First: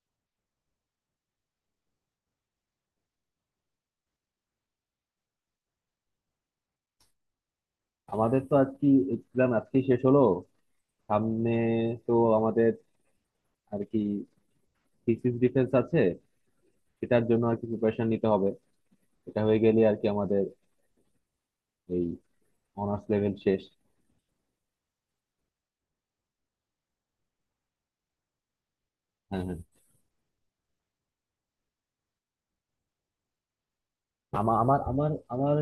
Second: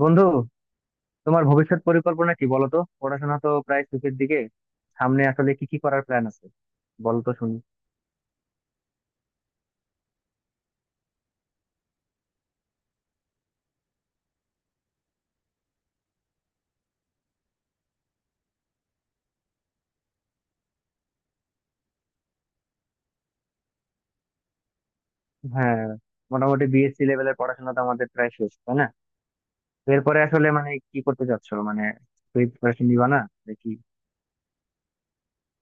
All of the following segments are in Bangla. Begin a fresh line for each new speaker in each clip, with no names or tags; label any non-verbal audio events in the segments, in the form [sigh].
বন্ধু, তোমার ভবিষ্যৎ পরিকল্পনা কি বলো তো? পড়াশোনা তো প্রায় শেষের দিকে, সামনে আসলে কি কি করার প্ল্যান আছে বলো তো শুনি।
আমাদের তো আজকে এক্সাম আজকে শেষ হলো। সামনে তো আমাদের আর কি থিসিস ডিফেন্স আছে, সেটার জন্য আর কি প্রিপারেশন নিতে হবে। এটা হয়ে গেলে আর কি আমাদের এই অনার্স লেভেল শেষ।
হ্যাঁ, মোটামুটি বিএসসি লেভেলের পড়াশোনা তো আমাদের প্রায় শেষ, তাই না?
হ্যাঁ হ্যাঁ।
এরপরে আসলে কি করতে চাচ্ছ? তুই প্রিপারেশন দিবা না নাকি?
আমার আমার আমার আমার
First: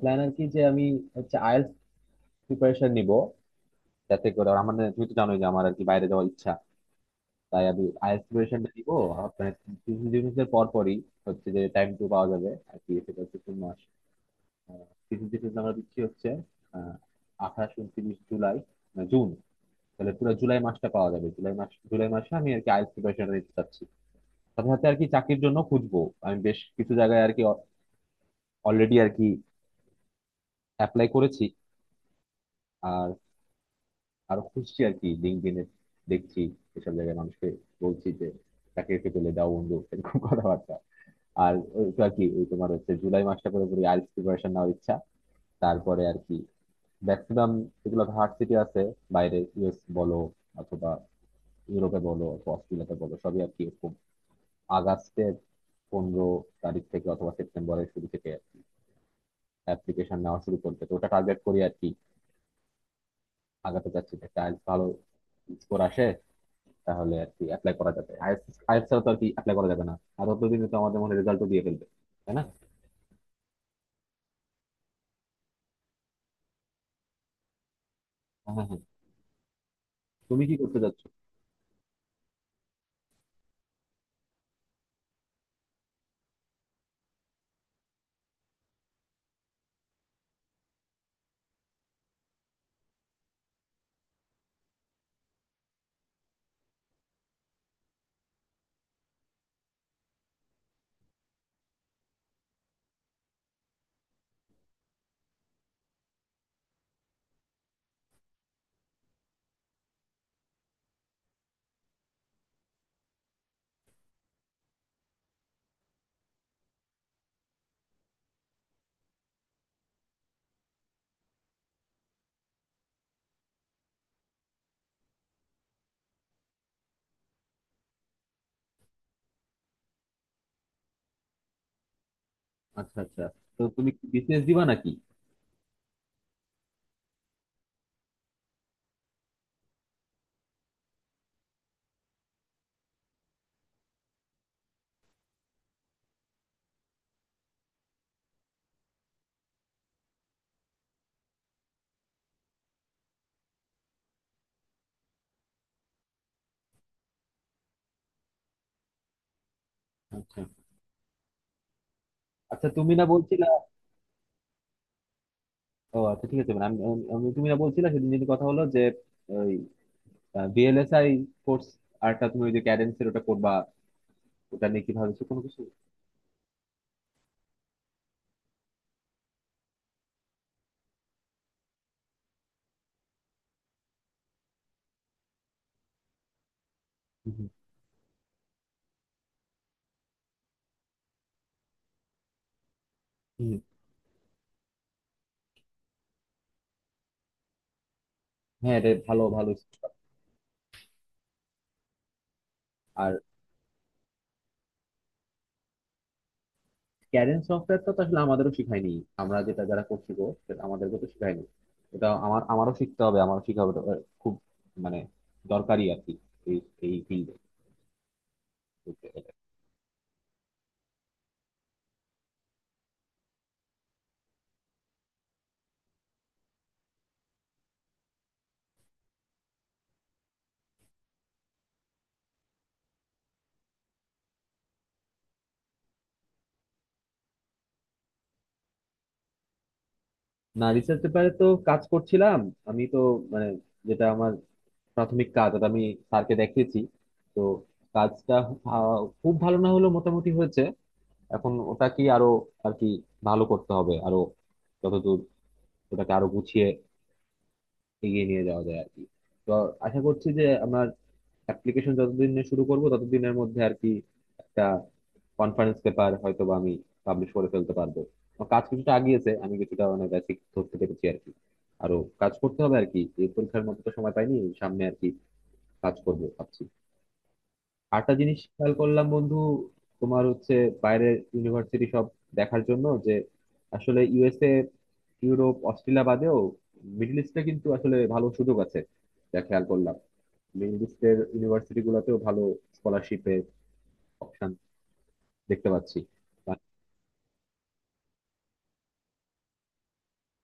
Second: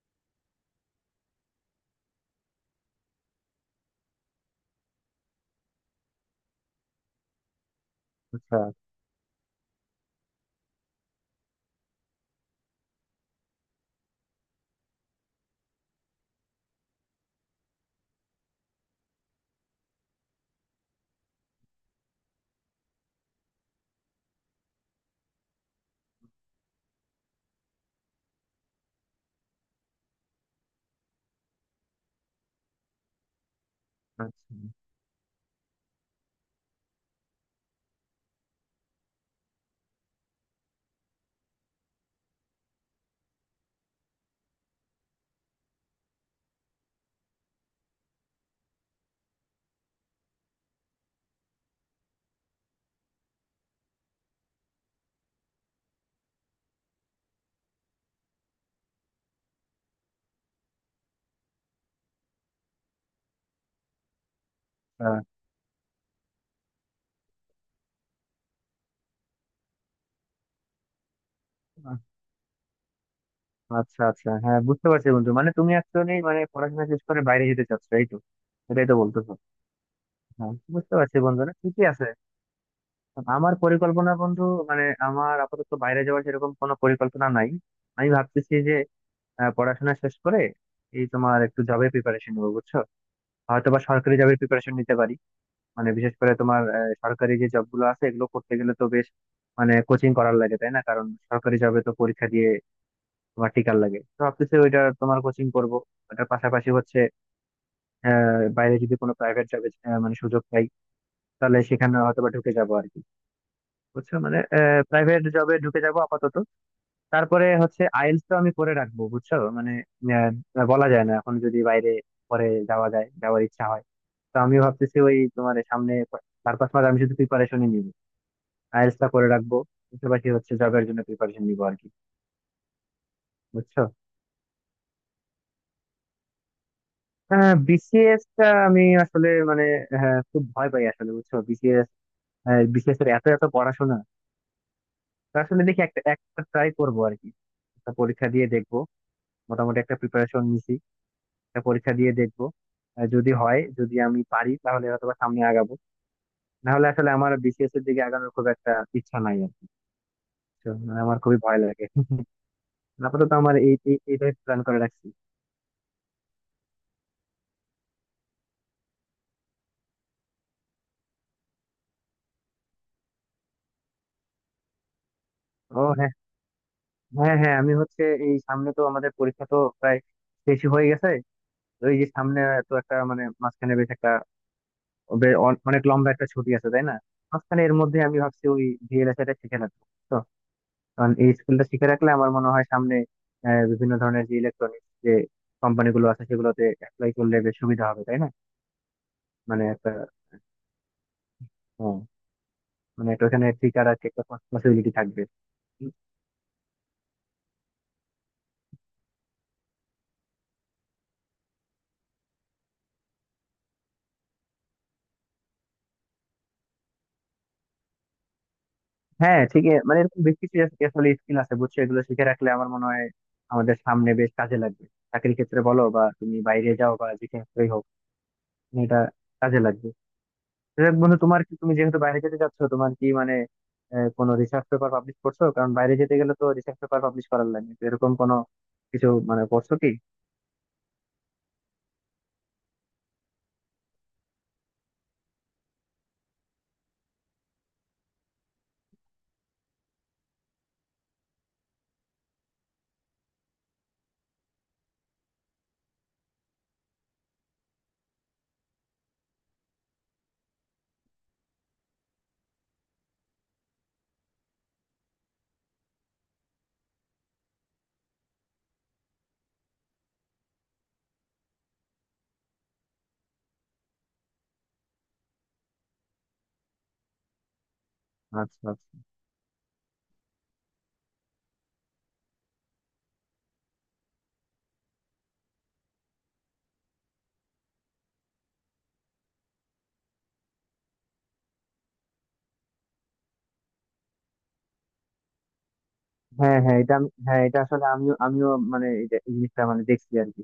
প্ল্যান আর কি যে আমি হচ্ছে আইএলটিএস প্রিপারেশন নিব, যাতে করে আমার তুমি তো জানোই যে আমার আর কি বাইরে যাওয়ার ইচ্ছা। তাই আমি আইএলটিএস
আচ্ছা
প্রিপারেশনটা নিব। আর মানে থিসিস ডিফেন্স এর পরপরই হচ্ছে যে টাইম টু পাওয়া যাবে আর কি, সেটা হচ্ছে 3 মাস। আহ, কিছু যেটা আমরা দিচ্ছি হচ্ছে আহ, 28 29 জুলাই, না, জুন। তাহলে পুরো জুলাই মাসটা পাওয়া যাবে। জুলাই মাস, জুলাই মাসে আমি আর কি আইএলটিএস প্রিপারেশনটা নিতে চাচ্ছি। সাথে সাথে আর কি চাকরির জন্য খুঁজবো। আমি বেশ কিছু জায়গায় আর কি অলরেডি আর কি অ্যাপ্লাই করেছি। আর
আচ্ছা।
আরো খুঁজছি আর কি লিঙ্কডইনে দেখছি, এসব জায়গায় মানুষকে বলছি যে চাকরিতে পেলে দাও বন্ধু, এরকম কথাবার্তা। আর ওই তো আর কি ওই তোমার হচ্ছে জুলাই মাসটা পুরোপুরি আইএলটিএস প্রিপারেশন নেওয়ার ইচ্ছা। তারপরে আর কি ম্যাক্সিমাম যেগুলো হার্ট সিটি আছে বাইরে, ইউএস বলো অথবা ইউরোপে বলো অথবা অস্ট্রেলিয়াতে বলো, সবই আর কি এরকম আগস্টের 15 তারিখ থেকে অথবা সেপ্টেম্বরের শুরু থেকে অ্যাপ্লিকেশন নেওয়া শুরু করবে, তো ওটা টার্গেট করি আর কি। আগাতে চাচ্ছি যে টাইলস ভালো
আহ,
স্কোর আসে, তাহলে আর কি অ্যাপ্লাই করা যাবে। আইএলটিএস আইএলটিএস ছাড়া তো আর কি অ্যাপ্লাই করা যাবে না। আর অতদিনে তো আমাদের মনে রেজাল্টও দিয়ে ফেলবে, তাই না।
আচ্ছা আচ্ছা, হ্যাঁ বুঝতে পারছি বন্ধু। তুমি একজনই পড়াশোনা শেষ করে বাইরে যেতে চাচ্ছ, এই তো?
হ্যাঁ হ্যাঁ হ্যাঁ।
এটাই তো বলতেছো?
তুমি
হ্যাঁ,
কি করতে
বুঝতে
চাচ্ছ?
পারছি বন্ধু, না ঠিকই আছে। আমার পরিকল্পনা বন্ধু, আমার আপাতত বাইরে যাওয়ার সেরকম কোনো পরিকল্পনা নাই। আমি ভাবতেছি যে পড়াশোনা শেষ করে এই তোমার একটু জবের প্রিপারেশন নেবো, বুঝছো? হয়তো বা সরকারি জবের প্রিপারেশন নিতে পারি। বিশেষ করে তোমার সরকারি যে জব গুলো আছে এগুলো করতে গেলে তো বেশ কোচিং করার লাগে, তাই না? কারণ সরকারি জবে তো পরীক্ষা দিয়ে তোমার টিকার লাগে, তো ভাবতেছি ওইটা তোমার কোচিং করব। ওটার পাশাপাশি হচ্ছে বাইরে যদি কোনো প্রাইভেট জবে সুযোগ পাই, তাহলে সেখানে হয়তো বা ঢুকে যাবো আর কি। বুঝছো প্রাইভেট জবে ঢুকে যাবো আপাতত। তারপরে হচ্ছে আইএলটিএস তো আমি করে রাখবো, বুঝছো বলা যায় না, এখন যদি বাইরে পরে যাওয়া যায়, যাওয়ার ইচ্ছা হয়। তো আমি ভাবতেছি ওই তোমার সামনে চার পাঁচ মাস আমি শুধু প্রিপারেশনই নিবো, আইএলটিএস টা করে রাখবো, পাশাপাশি হচ্ছে জবের জন্য প্রিপারেশন নিবো আর কি।
আচ্ছা আচ্ছা। তো
বুঝছো,
তুমি বিসিএস দিবা নাকি?
হ্যাঁ বিসিএস টা আমি আসলে হ্যাঁ, খুব ভয় পাই আসলে, বুঝছো? বিসিএস, বিসিএস এর এত এত পড়াশোনা। তো আসলে দেখি একটা একটা ট্রাই করবো আর কি, একটা পরীক্ষা দিয়ে দেখবো। মোটামুটি একটা প্রিপারেশন নিছি, একটা পরীক্ষা দিয়ে দেখবো। যদি হয়, যদি আমি পারি, তাহলে হয়তো বা সামনে আগাবো, না হলে আসলে আমার বিসিএস এর দিকে আগানোর খুব একটা ইচ্ছা নাই আর কি।
আচ্ছা
তো আমার খুবই ভয় লাগে [laughs]
আচ্ছা। আচ্ছা, তুমি না
আপাতত
বলছিলে।
আমার এই এই- এইটাই প্ল্যান করে রাখছি।
ও আচ্ছা, ঠিক আছে। মানে আমি আমি- আমি- তুমি না বলছিলে সেদিন, যদি কথা হলো যে ওই ভিএলএসআই কোর্স আরটা তুমি ওই যে ক্যাডেন্সের ওটা করবা, ওটা নিয়ে কি ভাবছো কোনো কিছু?
ও হ্যাঁ, হ্যাঁ হ্যাঁ, আমি হচ্ছে এই সামনে তো আমাদের পরীক্ষা তো প্রায় শেষই হয়ে গেছে। তো এই যে সামনে তো একটা মাঝখানে বেশ একটা অনেক লম্বা একটা ছুটি আছে, তাই না?
হুম, হুম,
মাঝখানে এর মধ্যে আমি ভাবছি ওই ভিএলএসআই টা শিখে নেবো, কারণ এই স্কিলটা শিখে রাখলে আমার মনে হয় সামনে
হুম।
বিভিন্ন ধরনের যে ইলেকট্রনিক্স যে কোম্পানিগুলো আছে সেগুলোতে অ্যাপ্লাই করলে বেশ সুবিধা হবে, তাই না?
হ্যাঁ রে, ভালো ভালো।
একটা হ্যাঁ,
আর
একটা ওখানে ফিচার আছে, একটা পসিবিলিটি থাকবে।
ক্যাডেন্স সফটওয়্যারটা তো আসলে আমাদেরও শিখায়নি। আমরা যেটা যারা করছি গো, সেটা আমাদেরকে তো শিখায়নি। এটা আমার, আমারও শিখতে হবে, আমারও শিখা হবে এটা। খুব মানে দরকারি আর কি এই এই ফিল্ডে।
হ্যাঁ ঠিক এ- মানে এরকম বেশ কিছু আসলে স্কিল আছে বুঝছো, এগুলো শিখে রাখলে আমার মনে হয় আমাদের সামনে বেশ কাজে লাগবে। চাকরির ক্ষেত্রে বলো বা তুমি বাইরে যাও বা যেখানে হোক, এটা কাজে লাগবে। যাক বন্ধু, তোমার কি, তুমি যেহেতু বাইরে যেতে চাচ্ছ তোমার কি কোনো রিসার্চ পেপার পাবলিশ করছো? কারণ বাইরে যেতে গেলে তো রিসার্চ পেপার পাবলিশ করার লাগে, তো এরকম কোনো কিছু করছো কি?
না, রিসার্চ পেপারে তো কাজ করছিলাম। আমি তো মানে যেটা আমার প্রাথমিক কাজ এটা আমি স্যারকে দেখিয়েছি। তো কাজটা আহ, খুব ভালো না হলেও মোটামুটি হয়েছে। এখন ওটাকে আরো আর কি ভালো করতে হবে, আরো যতদূর ওটাকে আরো গুছিয়ে এগিয়ে নিয়ে যাওয়া যায় আর কি। তো আশা করছি যে আমার অ্যাপ্লিকেশন যতদিনে শুরু করব ততদিনের মধ্যে আর কি একটা কনফারেন্স পেপার হয়তো বা আমি পাবলিশ করে ফেলতে পারবো। আমার কাজ কিছুটা আগিয়েছে, আমি কিছুটা মানে বেসিক ধরতে পেরেছি আর কি। আরো কাজ করতে হবে আর কি, এই পরীক্ষার মতো তো সময় পাইনি। সামনে আর কি কাজ করবো ভাবছি। আরেকটা জিনিস
আচ্ছা
খেয়াল
আচ্ছা,
করলাম বন্ধু, তোমার হচ্ছে বাইরের ইউনিভার্সিটি সব দেখার জন্য, যে আসলে ইউএসএ, ইউরোপ, অস্ট্রেলিয়া বাদেও মিডল ইস্টে কিন্তু আসলে ভালো সুযোগ আছে। যা খেয়াল করলাম, মিডল ইস্টের ইউনিভার্সিটি গুলোতেও ভালো স্কলারশিপের অপশন দেখতে পাচ্ছি।
হ্যাঁ
বা-
হ্যাঁ এটা আমি- হ্যাঁ এটা আসলে আমিও আমিও এই জিনিসটা দেখছি আর কি।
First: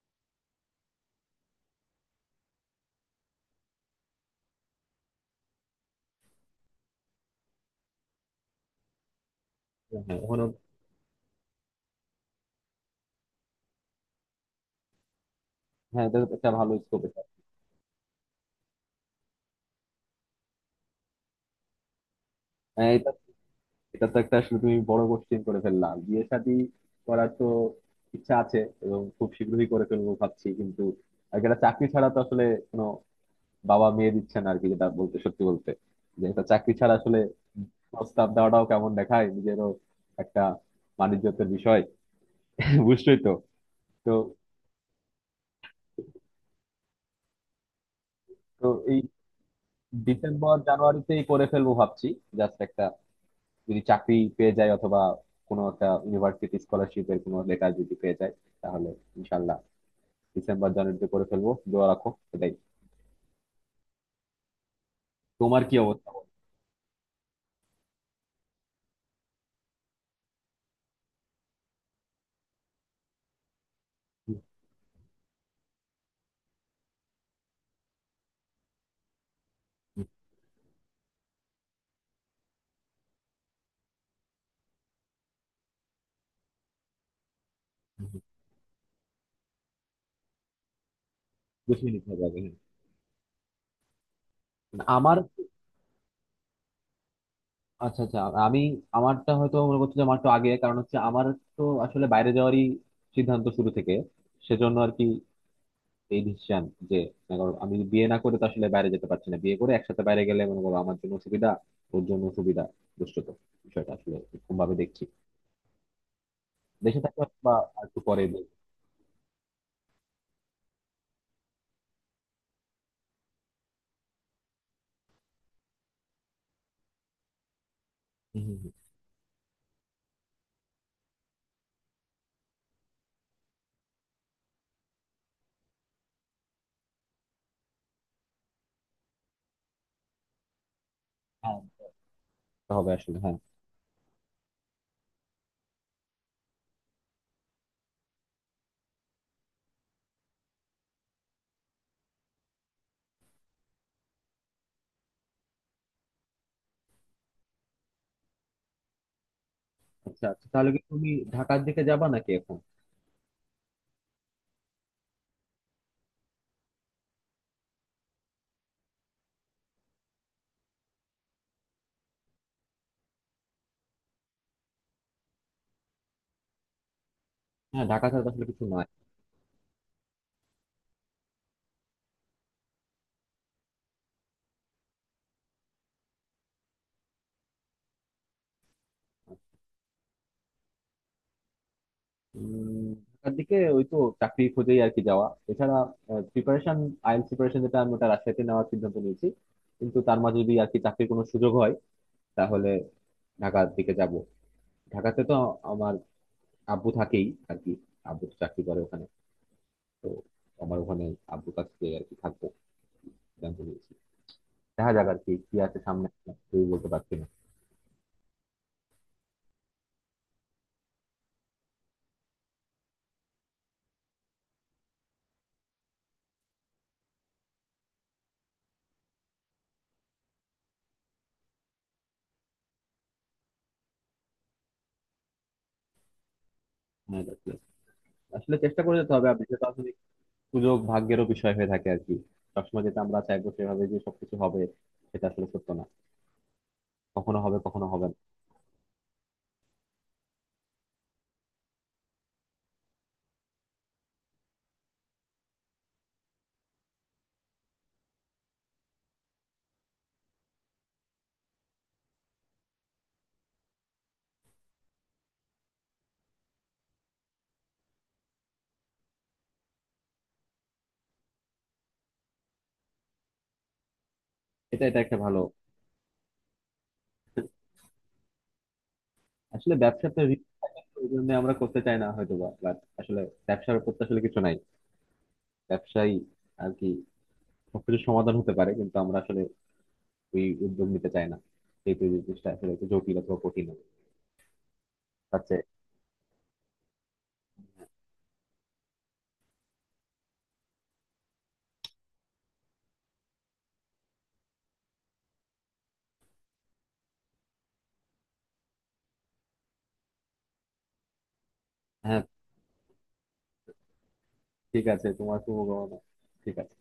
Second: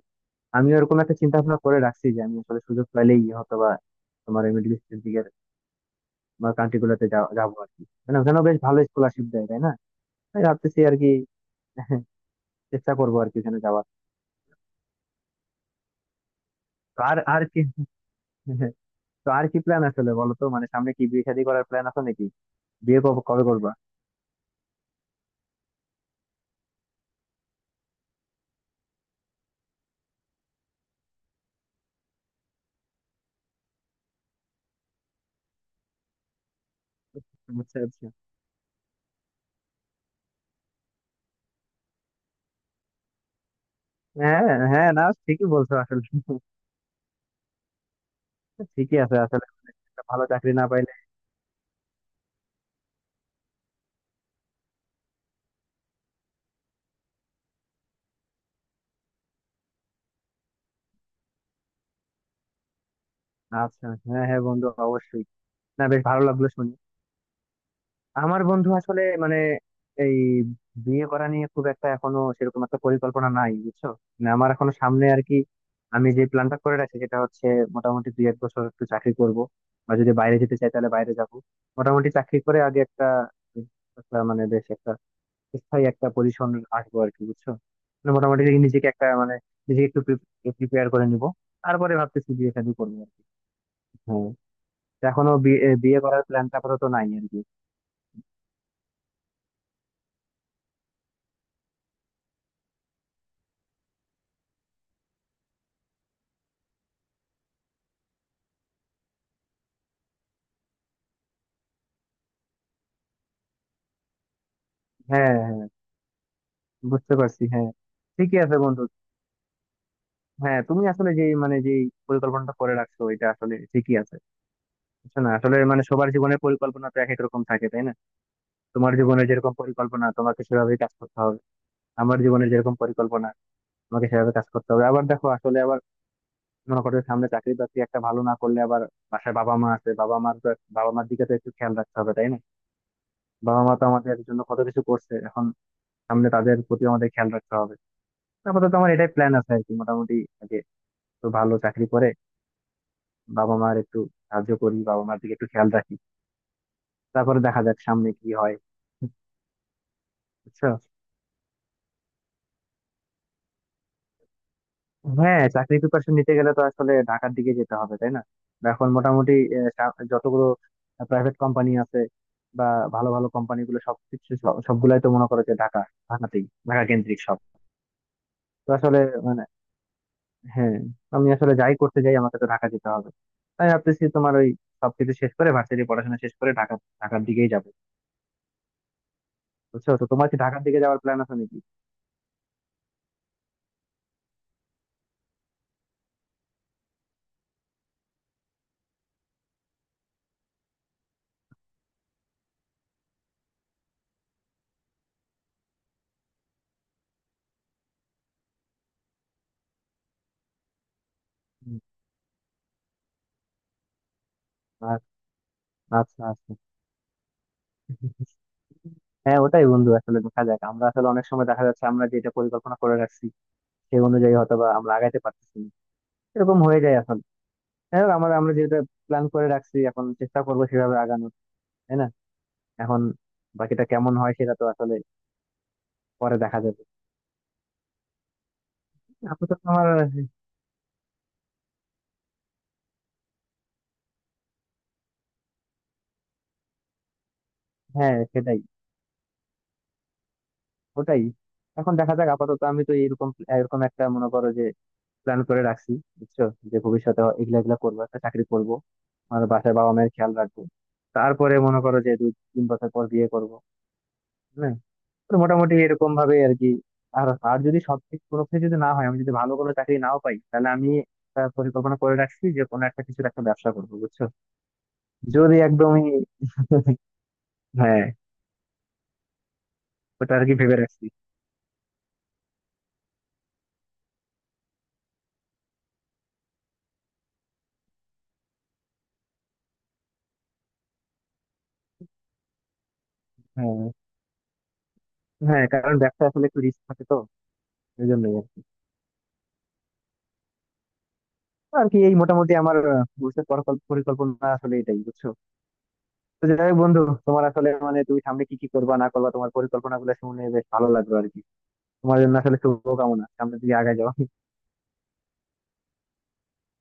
আমিও এরকম একটা চিন্তা ভাবনা করে রাখছি যে আমি আসলে সুযোগ পাইলেই হয়তো বা তোমার এই মিডল ইস্টের দিকের বা কান্ট্রি গুলোতে যাবো আর কি। ওখানেও বেশ ভালো স্কলারশিপ দেয়, তাই না?
হ্যাঁ
তাই
ওখানেও।
ভাবতেছি আর কি, চেষ্টা করবো আর কি ওখানে যাওয়ার।
হ্যাঁ, এটা তো একটা ভালো
তো
স্কোপ
আর
এটা।
আর কি [laughs] তো আর কি প্ল্যান আসলে, বলো তো সামনে কি বিয়ে শাদী করার প্ল্যান আছে নাকি?
হ্যাঁ
বিয়ে
এটা
কবে কবে করবা?
এটা তো একটা, আসলে তুমি বড় কোশ্চেন করে ফেললা। বিয়ে শাদী করার তো ইচ্ছা আছে, এবং খুব শীঘ্রই করে ফেলবো ভাবছি, কিন্তু আর একটা চাকরি ছাড়া তো আসলে কোনো বাবা মেয়ে দিচ্ছে না আর কি, যেটা বলতে, সত্যি বলতে, যে একটা চাকরি ছাড়া আসলে
আচ্ছা আচ্ছা,
প্রস্তাব দেওয়াটাও কেমন দেখায়। নিজেরও একটা বাণিজ্যের বিষয় [laughs] বুঝছোই তো। তো
হ্যাঁ হ্যাঁ, না ঠিকই বলছো আসলে।
তো
ঠিকই
এই
আছে আসলে, একটা ভালো চাকরি
ডিসেম্বর
না পাইলে।
জানুয়ারিতেই করে ফেলবো ভাবছি। জাস্ট একটা, যদি চাকরি পেয়ে যায়, অথবা কোনো একটা ইউনিভার্সিটি স্কলারশিপের কোনো লেটার যদি পেয়ে যায়, তাহলে ইনশাল্লাহ ডিসেম্বর জানুয়ারিতে করে ফেলবো, দোয়া রাখো। এটাই।
আচ্ছা, হ্যাঁ হ্যাঁ, বন্ধু অবশ্যই।
তোমার কি
না, বেশ
অবস্থা
ভালো
বলো?
লাগলো শুনে। আমার বন্ধু আসলে এই বিয়ে করা নিয়ে খুব একটা এখনো সেরকম একটা পরিকল্পনা নাই বুঝছো।
হুম,
আমার এখনো সামনে আর কি, আমি যে প্ল্যানটা করে রাখছি সেটা হচ্ছে মোটামুটি দুই এক বছর একটু চাকরি করব, বা
হুম,
যদি বাইরে যেতে চাই তাহলে বাইরে যাব। মোটামুটি চাকরি করে আগে একটা, একটা বেশ একটা স্থায়ী একটা পজিশন আসবো আর কি, বুঝছো?
হুম, হুম।
মোটামুটি নিজেকে একটা নিজেকে একটু প্রিপেয়ার করে নিব,
গুছিয়ে
তারপরে
নিতে হবে
ভাবতেছি
আগে,
বিয়ে
হ্যাঁ।
শাদী করবো আর কি। হ্যাঁ, তো
আমার
এখনো বিয়ে বিয়ে করার প্ল্যানটা আপাতত নাই আর কি।
আচ্ছা আচ্ছা। আমি আমারটা হয়তো মনে করছি যে আমার একটু আগে, কারণ হচ্ছে আমার তো আসলে বাইরে যাওয়ারই সিদ্ধান্ত শুরু থেকে, সেজন্য আর কি এই ডিসিশন যে মনে করো, আমি বিয়ে না করে তো আসলে বাইরে যেতে পারছি না। বিয়ে করে একসাথে বাইরে গেলে, মনে করো, আমার জন্য সুবিধা, ওর জন্য সুবিধা, দুষ্টত, বিষয়টা আসলে এরকম ভাবে দেখছি।
হ্যাঁ হ্যাঁ।
দেশে
বুঝতে
থাকলে
পারছি
বা
হ্যাঁ,
আর একটু পরে
ঠিকই
দেখবো।
আছে বন্ধু। হ্যাঁ তুমি আসলে যে যে পরিকল্পনাটা করে রাখছো এটা আসলে ঠিকই আছে বুঝছো, না আসলে সবার জীবনের পরিকল্পনা তো এক এক রকম থাকে, তাই না?
হুম, হুম, হুম।
তোমার জীবনে যেরকম পরিকল্পনা তোমাকে সেভাবে কাজ করতে হবে, আমার জীবনে যেরকম পরিকল্পনা তোমাকে সেভাবে কাজ করতে হবে। আবার দেখো আসলে, আবার মনে করো যে সামনে চাকরি বাকরি একটা ভালো না করলে, আবার বাসায় বাবা মা আছে, বাবা মার তো, বাবা মার দিকে তো একটু
হ্যাঁ
খেয়াল রাখতে হবে, তাই না?
হবে আসলে, হ্যাঁ।
বাবা মা তো আমাদের জন্য কত কিছু করছে, এখন সামনে তাদের প্রতি আমাদের খেয়াল রাখতে হবে। আপাতত আমার এটাই প্ল্যান আছে আর কি, মোটামুটি আগে তো ভালো চাকরি করে বাবা মার একটু সাহায্য করি, বাবা মার দিকে একটু খেয়াল রাখি, তারপরে দেখা যাক সামনে কি হয়।
আচ্ছা আচ্ছা, তাহলে
বুঝছো,
কি তুমি ঢাকার দিকে যাবা নাকি এখন?
হ্যাঁ চাকরি প্রিপারেশন নিতে গেলে তো আসলে ঢাকার দিকে যেতে হবে, তাই না? বা এখন মোটামুটি যতগুলো প্রাইভেট কোম্পানি আছে বা ভালো ভালো কোম্পানি গুলো সবকিছু সবগুলাই তো মনে করো যে ঢাকা, ঢাকাতেই, ঢাকা কেন্দ্রিক সব।
হ্যাঁ, ঢাকা ছাড়া তো আসলে কিছু
তো
নাই।
আসলে মানে হ্যাঁ, আমি আসলে যাই করতে যাই আমাকে তো ঢাকা যেতে হবে। তাই ভাবতেছি তোমার ওই সবকিছু শেষ করে ভার্সিটি পড়াশোনা শেষ করে ঢাকা, ঢাকার দিকেই যাবো। বুঝছো, তো তোমার কি ঢাকার দিকে যাওয়ার প্ল্যান আছে নাকি?
উম, ঢাকার দিকে ওই তো চাকরি খুঁজেই আর কি যাওয়া। এছাড়া প্রিপারেশন, আইএলটিএস প্রিপারেশন যেটা আমি, ওটা রাজশাহীতে নেওয়ার সিদ্ধান্ত নিয়েছি। কিন্তু তার মাঝে যদি আর কি চাকরির কোনো সুযোগ হয় তাহলে ঢাকার দিকে যাব। ঢাকাতে তো আমার আব্বু থাকেই আর কি, আব্বু তো চাকরি করে ওখানে। তো আমার ওখানে আব্বুর কাছ থেকে আর কি থাকবো সিদ্ধান্ত নিয়েছি। দেখা
হুম।
যাক আর কি কি আছে সামনে,
আচ্ছা আচ্ছা,
কিছুই বলতে পারছি না।
হ্যাঁ ওটাই বন্ধু, আসলে দেখা যাক। আমরা আসলে অনেক সময় দেখা যাচ্ছে আমরা যেটা পরিকল্পনা করে রাখছি সেই অনুযায়ী হয়তো বা আমরা আগাইতে পারতেছি না, এরকম হয়ে যায় আসলে। হ্যাঁ, আমরা আমরা যেটা প্ল্যান করে রাখছি এখন চেষ্টা করবো সেভাবে আগানোর, তাই না? এখন বাকিটা কেমন হয় সেটা তো আসলে পরে দেখা যাবে।
হ্যাঁ, আর কি। আসলে চেষ্টা করে যেতে হবে। আর
আপাতত
বিষয়টা
আমার,
আসলে সুযোগ, ভাগ্যেরও বিষয় হয়ে থাকে আর কি। সবসময় যেটা আমরা চাইবো সেভাবে যে সবকিছু হবে সেটা আসলে সত্য না। কখনো হবে, কখনো হবে না।
হ্যাঁ সেটাই, ওটাই। এখন দেখা যাক, আপাতত আমি তো এরকম এরকম একটা, মনে করো যে প্ল্যান করে রাখছি বুঝছো, যে ভবিষ্যতে এগুলা এগুলা করবো, একটা চাকরি করব, আমার বাসায় বাবা মায়ের খেয়াল রাখবো, তারপরে মনে করো যে দুই তিন বছর পর বিয়ে করবো। হ্যাঁ, তো মোটামুটি এরকম ভাবে আর কি। আর আর যদি সব কিছু, কোনো কিছু যদি না হয়, আমি যদি ভালো কোনো চাকরি নাও পাই, তাহলে আমি একটা পরিকল্পনা করে রাখছি যে কোনো একটা কিছুর একটা ব্যবসা করবো, বুঝছো?
এটা এটা একটা ভালো।
যদি একদমই, হ্যাঁ
আসলে ব্যবসাতে
ওটা আর
risk
কি ভেবে
থাকে, তো
রাখছি।
ওই জন্য আমরা করতে চাই না হয়তো বা, বাট আসলে ব্যবসার উপর তো আসলে কিছু নাই। ব্যবসায়ী আর কি সবকিছু সমাধান হতে পারে, কিন্তু আমরা আসলে ওই উদ্যোগ নিতে চাই না, যেহেতু এই জিনিসটা আসলে একটু জটিল অথবা কঠিন হবে।
হ্যাঁ
আচ্ছা।
হ্যাঁ, কারণ ব্যবসা আসলে একটু রিস্ক থাকে তো, এই জন্যই আর কি। আর কি এই মোটামুটি আমার ভবিষ্যৎ পরিকল্পনা আসলে এটাই বুঝছো। তো যাই হোক বন্ধু, তোমার আসলে তুমি সামনে কি কি করবা না করবা তোমার পরিকল্পনা গুলো শুনে বেশ ভালো লাগলো আর কি। তোমার
হ্যাঁ
জন্য আসলে শুভকামনা, সামনের দিকে আগায় যাও।
ঠিক আছে, তোমার শুভকামনা। ঠিক আছে।